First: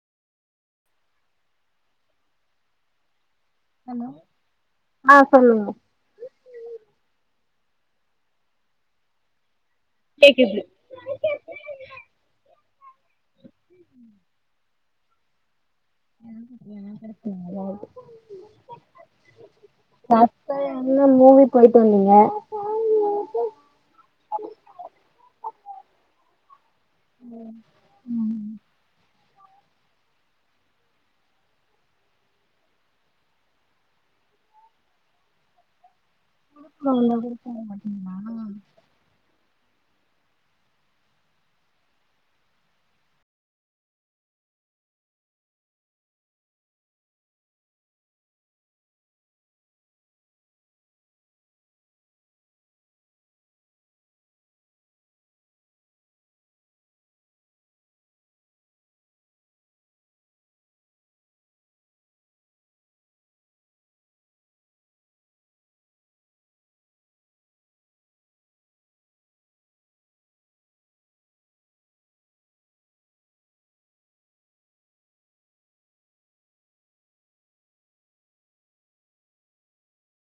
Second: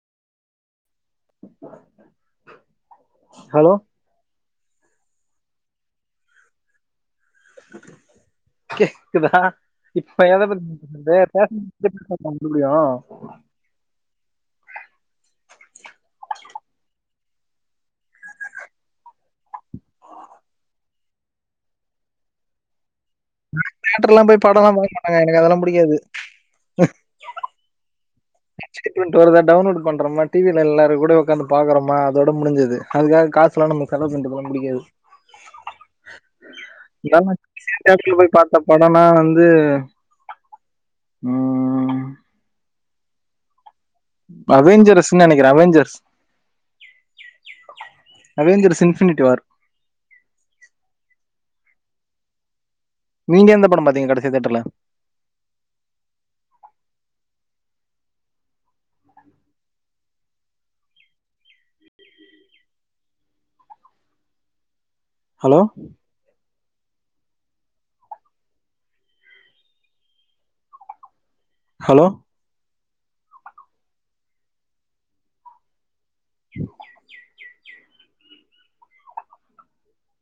hello hello ஆ சொல்லுங்க கேக்குதா இப்ப எத கேக்குது பத் இந்த பே [inaudible] [inaudible] லாஸ்ட்டா என்னமோ மூவி போயிட்டு வந்தீங்க தேட்டர்லா போய் படலா பாக்க மாட்டாங்க எனக் அதெல்லா புடிக்காது ம் [unintelligible] டவுன்லோட் பண்றமா டிவில எல்லாரு கூடயு வொக்கந்து பாக்கறோமா அதோட முடிஞ்சது அதுக்கா காசெல்லா நம்ப செலவு பண்றதெல்லா புடிக்காது அப்புறோ வந்தா இதலா கூட போக மேட்டர்ல போய் மாட்டீங்களா பாத்தா ப நானா வந்து ம் அவேஞ்செரஸ்ன்னு நெனைக்கிறே அவேஞ்செர்ஸ் அவேஞ்செரஸ் இன்ஃபினிட்டி வார் நீங்க எந்த படம் பாத்தீங்க கடைசியா தேட்டர்ல ஹலோ ஹலோ